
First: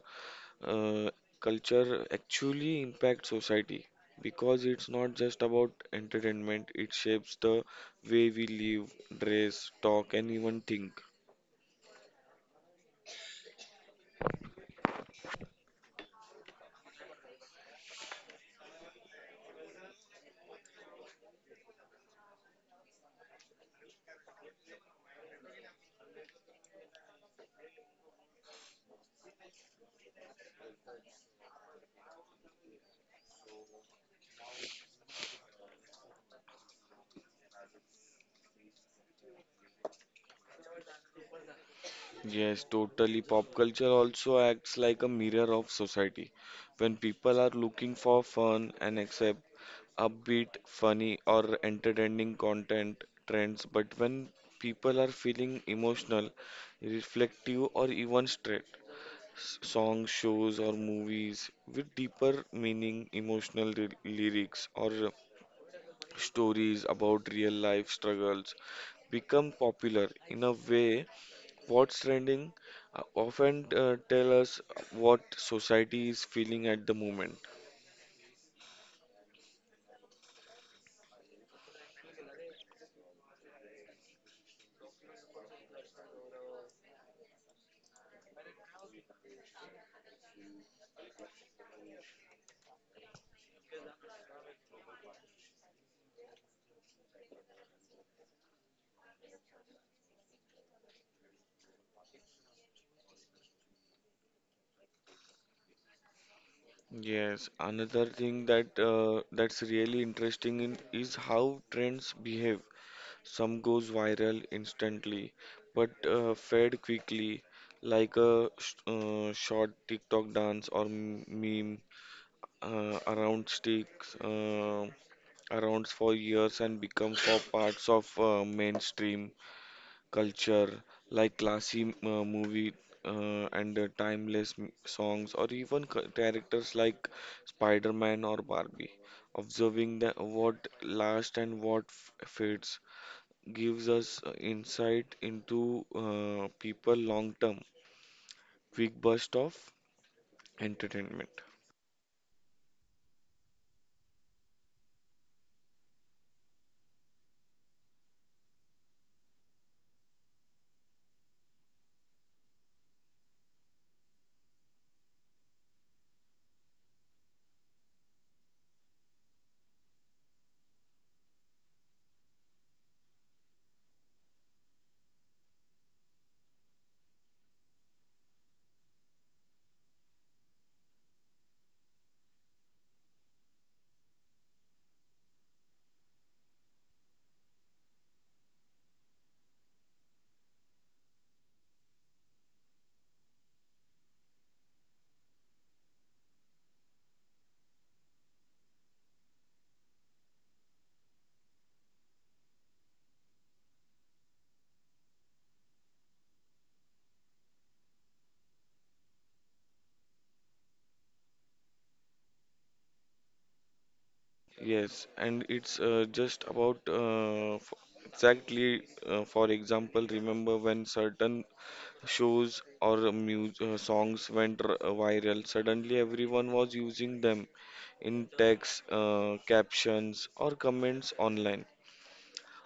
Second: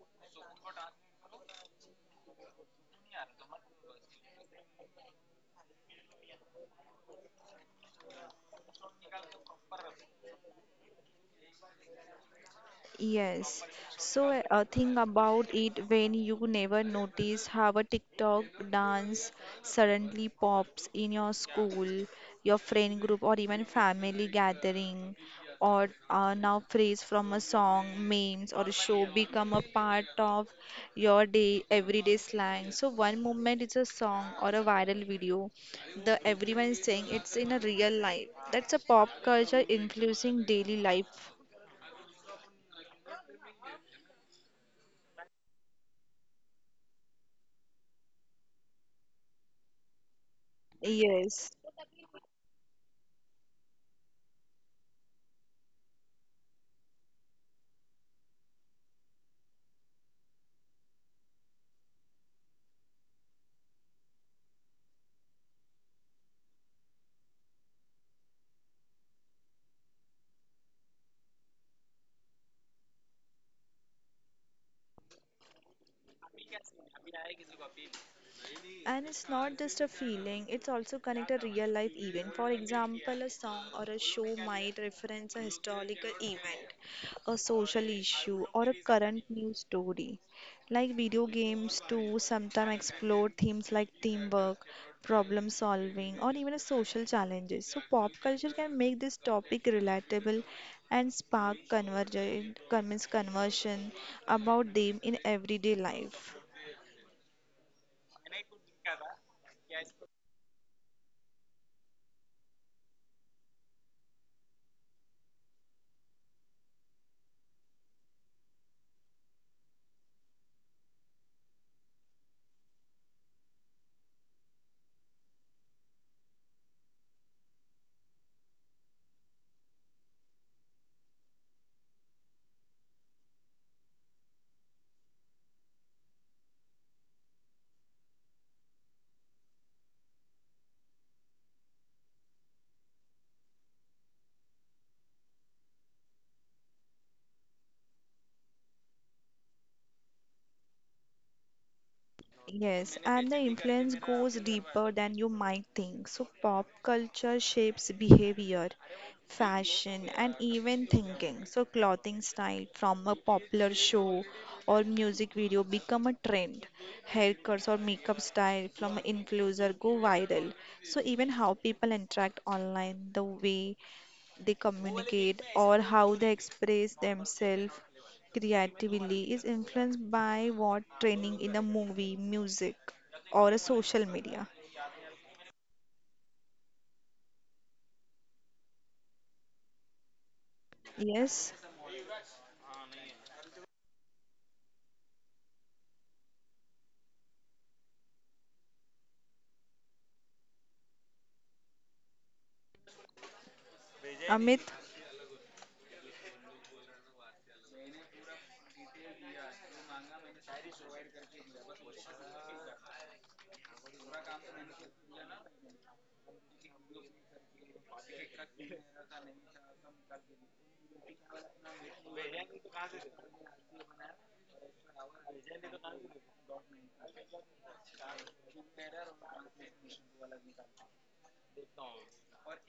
S2: uh, culture actually impacts society. Because it's not just about entertainment, it shapes the way we live, dress, talk, and even think.
S1: Yes. So a a thing about it when you never notice how a TikTok dance suddenly pops in your school, your friend group, or even family gathering. Or uh, now phrase from a song, memes, or a show become a part of your day, everyday slang. So one moment it's a song or a viral video, the everyone is saying it's in a real life. That's a pop culture influencing daily life.
S2: Yes, totally. Pop culture also acts like a mirror of society. When people are looking for fun and accept upbeat, funny,
S1: Yes.
S2: or entertaining content trends, but when people are feeling emotional, reflective, or even straight, songs, shows, or movies with deeper meaning, emotional ly- lyrics, or uh, stories about real life struggles become popular in a way. What's trending uh, often uh, tell us what society is feeling at the moment.
S1: And it's not just a feeling, it's also connected a real life event. For example, a song or a show might reference a historical event, a social issue, or a current news story. Like video games, too, sometimes explore themes like teamwork, problem solving, or even a social challenges. So, pop culture can make this topic relatable and spark convergent, convince conversion about them in everyday life.
S2: Yes, another thing that uh, that's really interesting in is how trends behave. Some goes viral instantly, but uh, fade quickly, like a sh uh, short TikTok dance or m- meme uh, around sticks uh, around for years and becomes for parts of uh, mainstream culture, like classy m- uh, movie uh, and uh, timeless m- songs, or even ca- characters like Spider-Man or Barbie. Observing the, what lasts and what f- fades gives us uh, insight into uh, people long term. Quick burst of entertainment.
S1: Yes, and the influence goes deeper than you might think. So, pop culture shapes behavior, fashion, and even thinking. So, clothing style from a popular show or music video become a trend. Haircuts or makeup style from an influencer go viral. So, even how people interact online, the way they communicate or how they express themselves creatively is influenced by what training in a movie, music, or a social media. Yes, Amit.
S2: Yes, and it's uh, just about uh, f- exactly, uh, for example, remember when certain shows or music, uh, songs went r- uh, viral. Suddenly, everyone was using them in text, uh, captions, or comments online,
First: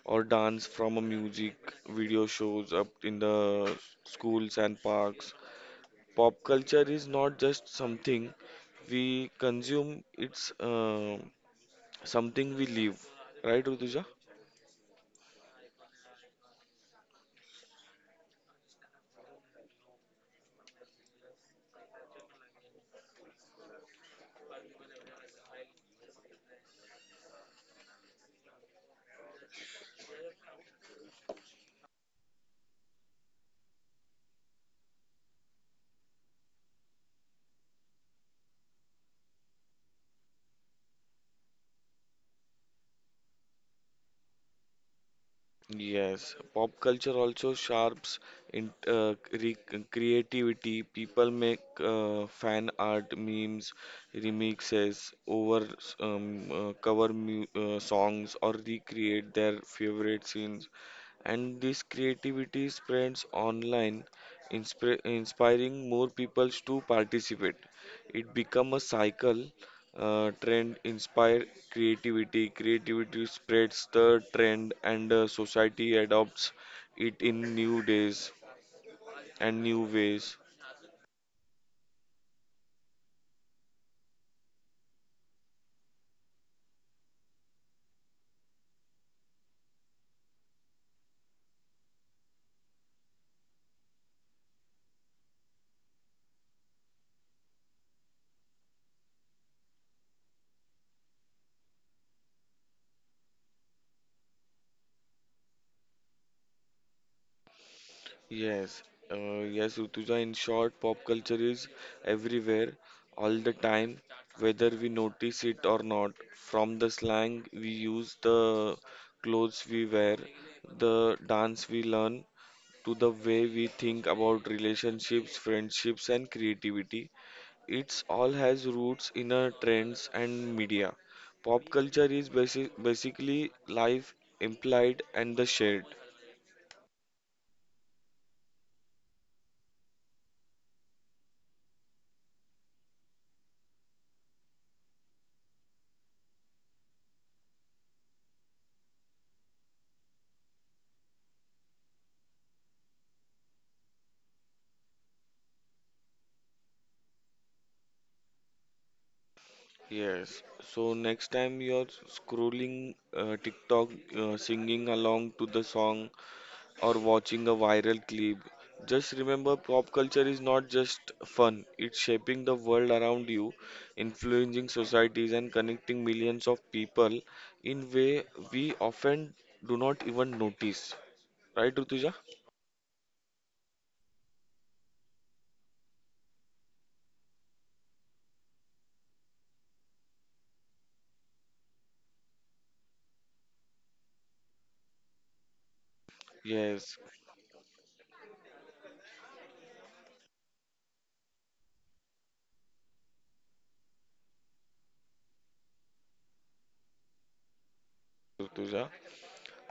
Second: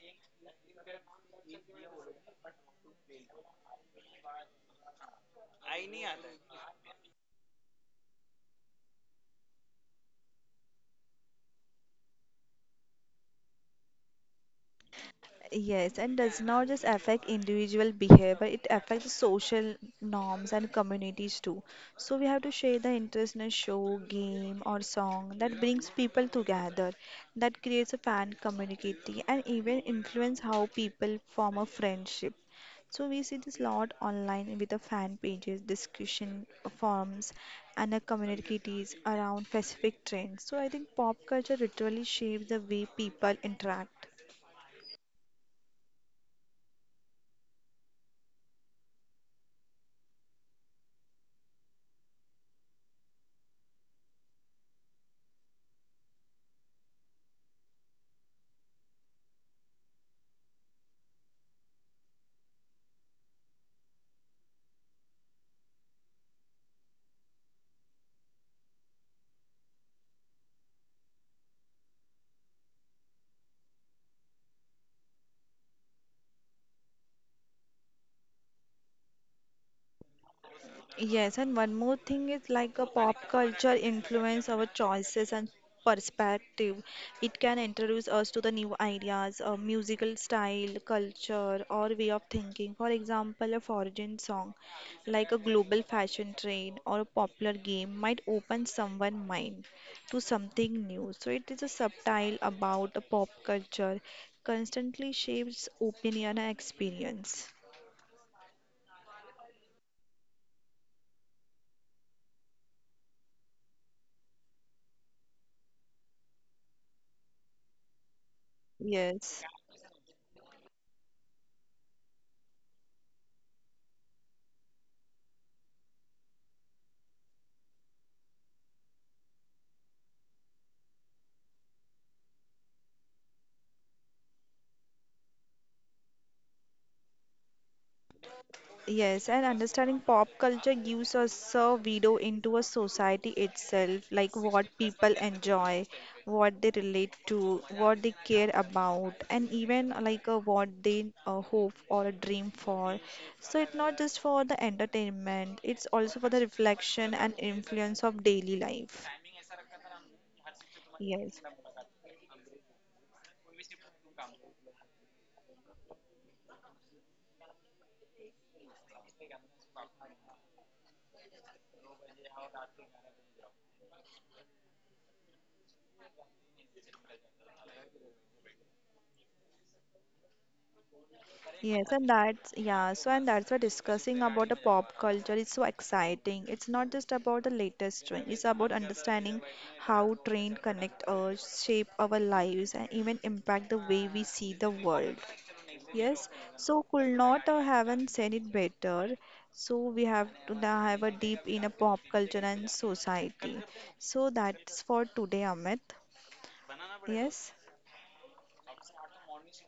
S2: or dance from a music video shows up in the schools and parks. Pop culture is not just something we consume; it's uh, something we live. Right, Rutuja?
S1: Yes, and does not just affect individual behavior, it affects the social norms and communities too. So we have to share the interest in a show, game, or song that brings people together, that creates a fan community, and even influence how people form a friendship. So we see this lot online with the fan pages, discussion forums, and the communities around specific trends. So I think pop culture literally shapes the way people interact.
S2: Yes, pop culture also sharps in uh, cre- creativity. People make uh, fan art, memes, remixes, over um, uh, cover mu uh, songs, or recreate their favorite scenes, and this creativity spreads online, inspir- inspiring more people to participate. It becomes a cycle. Uh, trend inspire creativity, creativity spreads the trend, and uh, society adopts it in new days and new ways.
S1: Yes, and one more thing is like a pop culture influence our choices and perspective. It can introduce us to the new ideas, uh, musical style, culture, or way of thinking. For example, a foreign song, like a global fashion trend or a popular game, might open someone's mind to something new. So it is a subtle about a pop culture, constantly shapes opinion and experience.
S2: Yes, uh, yes, Utuja. In short, pop culture is everywhere, all the time, whether we notice it or not. From the slang we use, the
S1: Yes.
S2: clothes we wear, the dance we learn, to the way we think about relationships, friendships, and creativity. It's all has roots in our trends and media. Pop culture is basi basically life implied and the shared.
S1: Yes, and understanding pop culture gives us a window into a society itself, like what people enjoy, what they relate to, what they care about, and even uh, like uh, what they uh, hope or a dream for. So it's not just for the entertainment, it's also for the reflection and influence of daily life.
S2: Yes. So next
S1: Yes.
S2: time you're scrolling uh, TikTok, uh, singing along to the song or watching a viral clip, just remember pop culture is not just fun. It's shaping the world around you, influencing societies and connecting millions of people in way we often do not even notice. Right,
S1: Yes, and
S2: Rutuja?
S1: that's yeah, so and that's why discussing about the pop culture is so exciting. It's not just about the latest trend, it's about understanding how trend connect us, shape our lives, and even impact the way we see the world. Yes, so
S2: Yes,
S1: could not uh, haven't said it better. So we have to now have a deep in a pop culture and society. So that's for today, Amit. Yes.
S2: Rutuja.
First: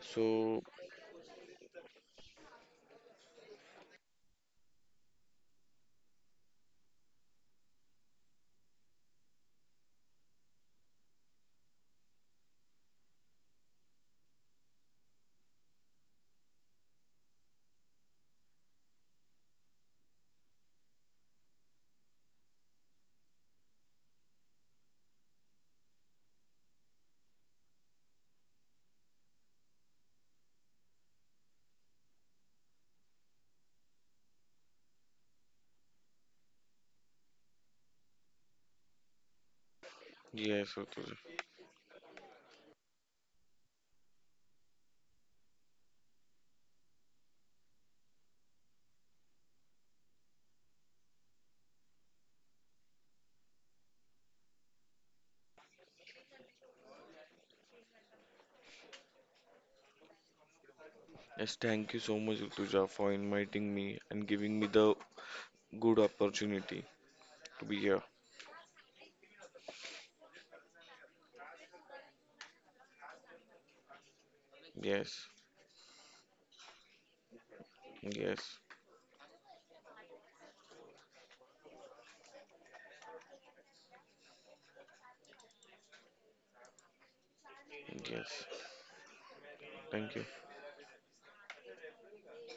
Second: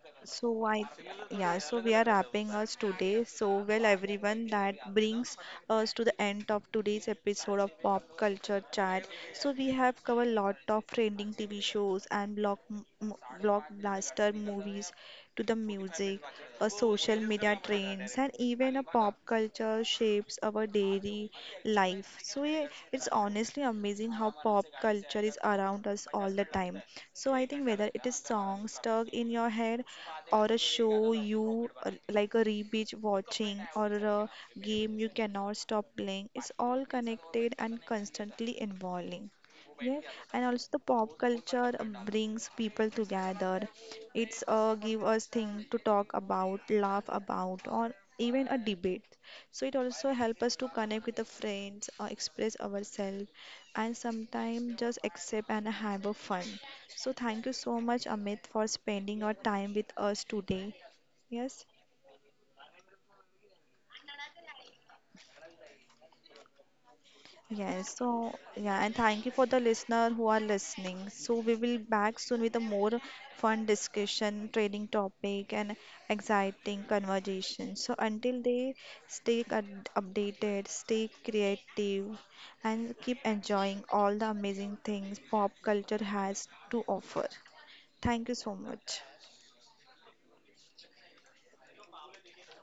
S2: So,
S1: So I, yeah, so we are wrapping us today. So well, everyone, that brings us to the end of today's episode of Pop Culture Chat. So we have covered lot of trending T V shows and block m- m- blockbuster movies to the music, a social media trends, and even a pop culture shapes our daily life. So yeah, it's honestly amazing how pop culture is around us all the time. So I think whether it is song stuck in your head or a show you uh, like a re-binge watching or a game you cannot stop playing, it's all connected and constantly involving. Yeah, and also
S2: yes,
S1: the pop
S2: Rutuja.
S1: culture uh, brings people together. It's a give us thing to talk about, laugh about, or even a debate. So it also help us to connect with the friends or express ourselves and sometimes just accept and have a fun. So thank you so much Amit for spending your time with us today.
S2: Yes,
S1: Yes.
S2: thank you so much, Rutuja, for inviting me and giving me the good opportunity to be
S1: Yes,
S2: here.
S1: so yeah, and thank you for the listener who are listening. So we will back soon with a more fun discussion, trading
S2: Yes,
S1: topic, and exciting conversation. So until
S2: yes,
S1: they stay up- updated, stay creative, and keep enjoying all the amazing things pop culture has to offer. Thank you
S2: yes.
S1: so much.
S2: Thank you.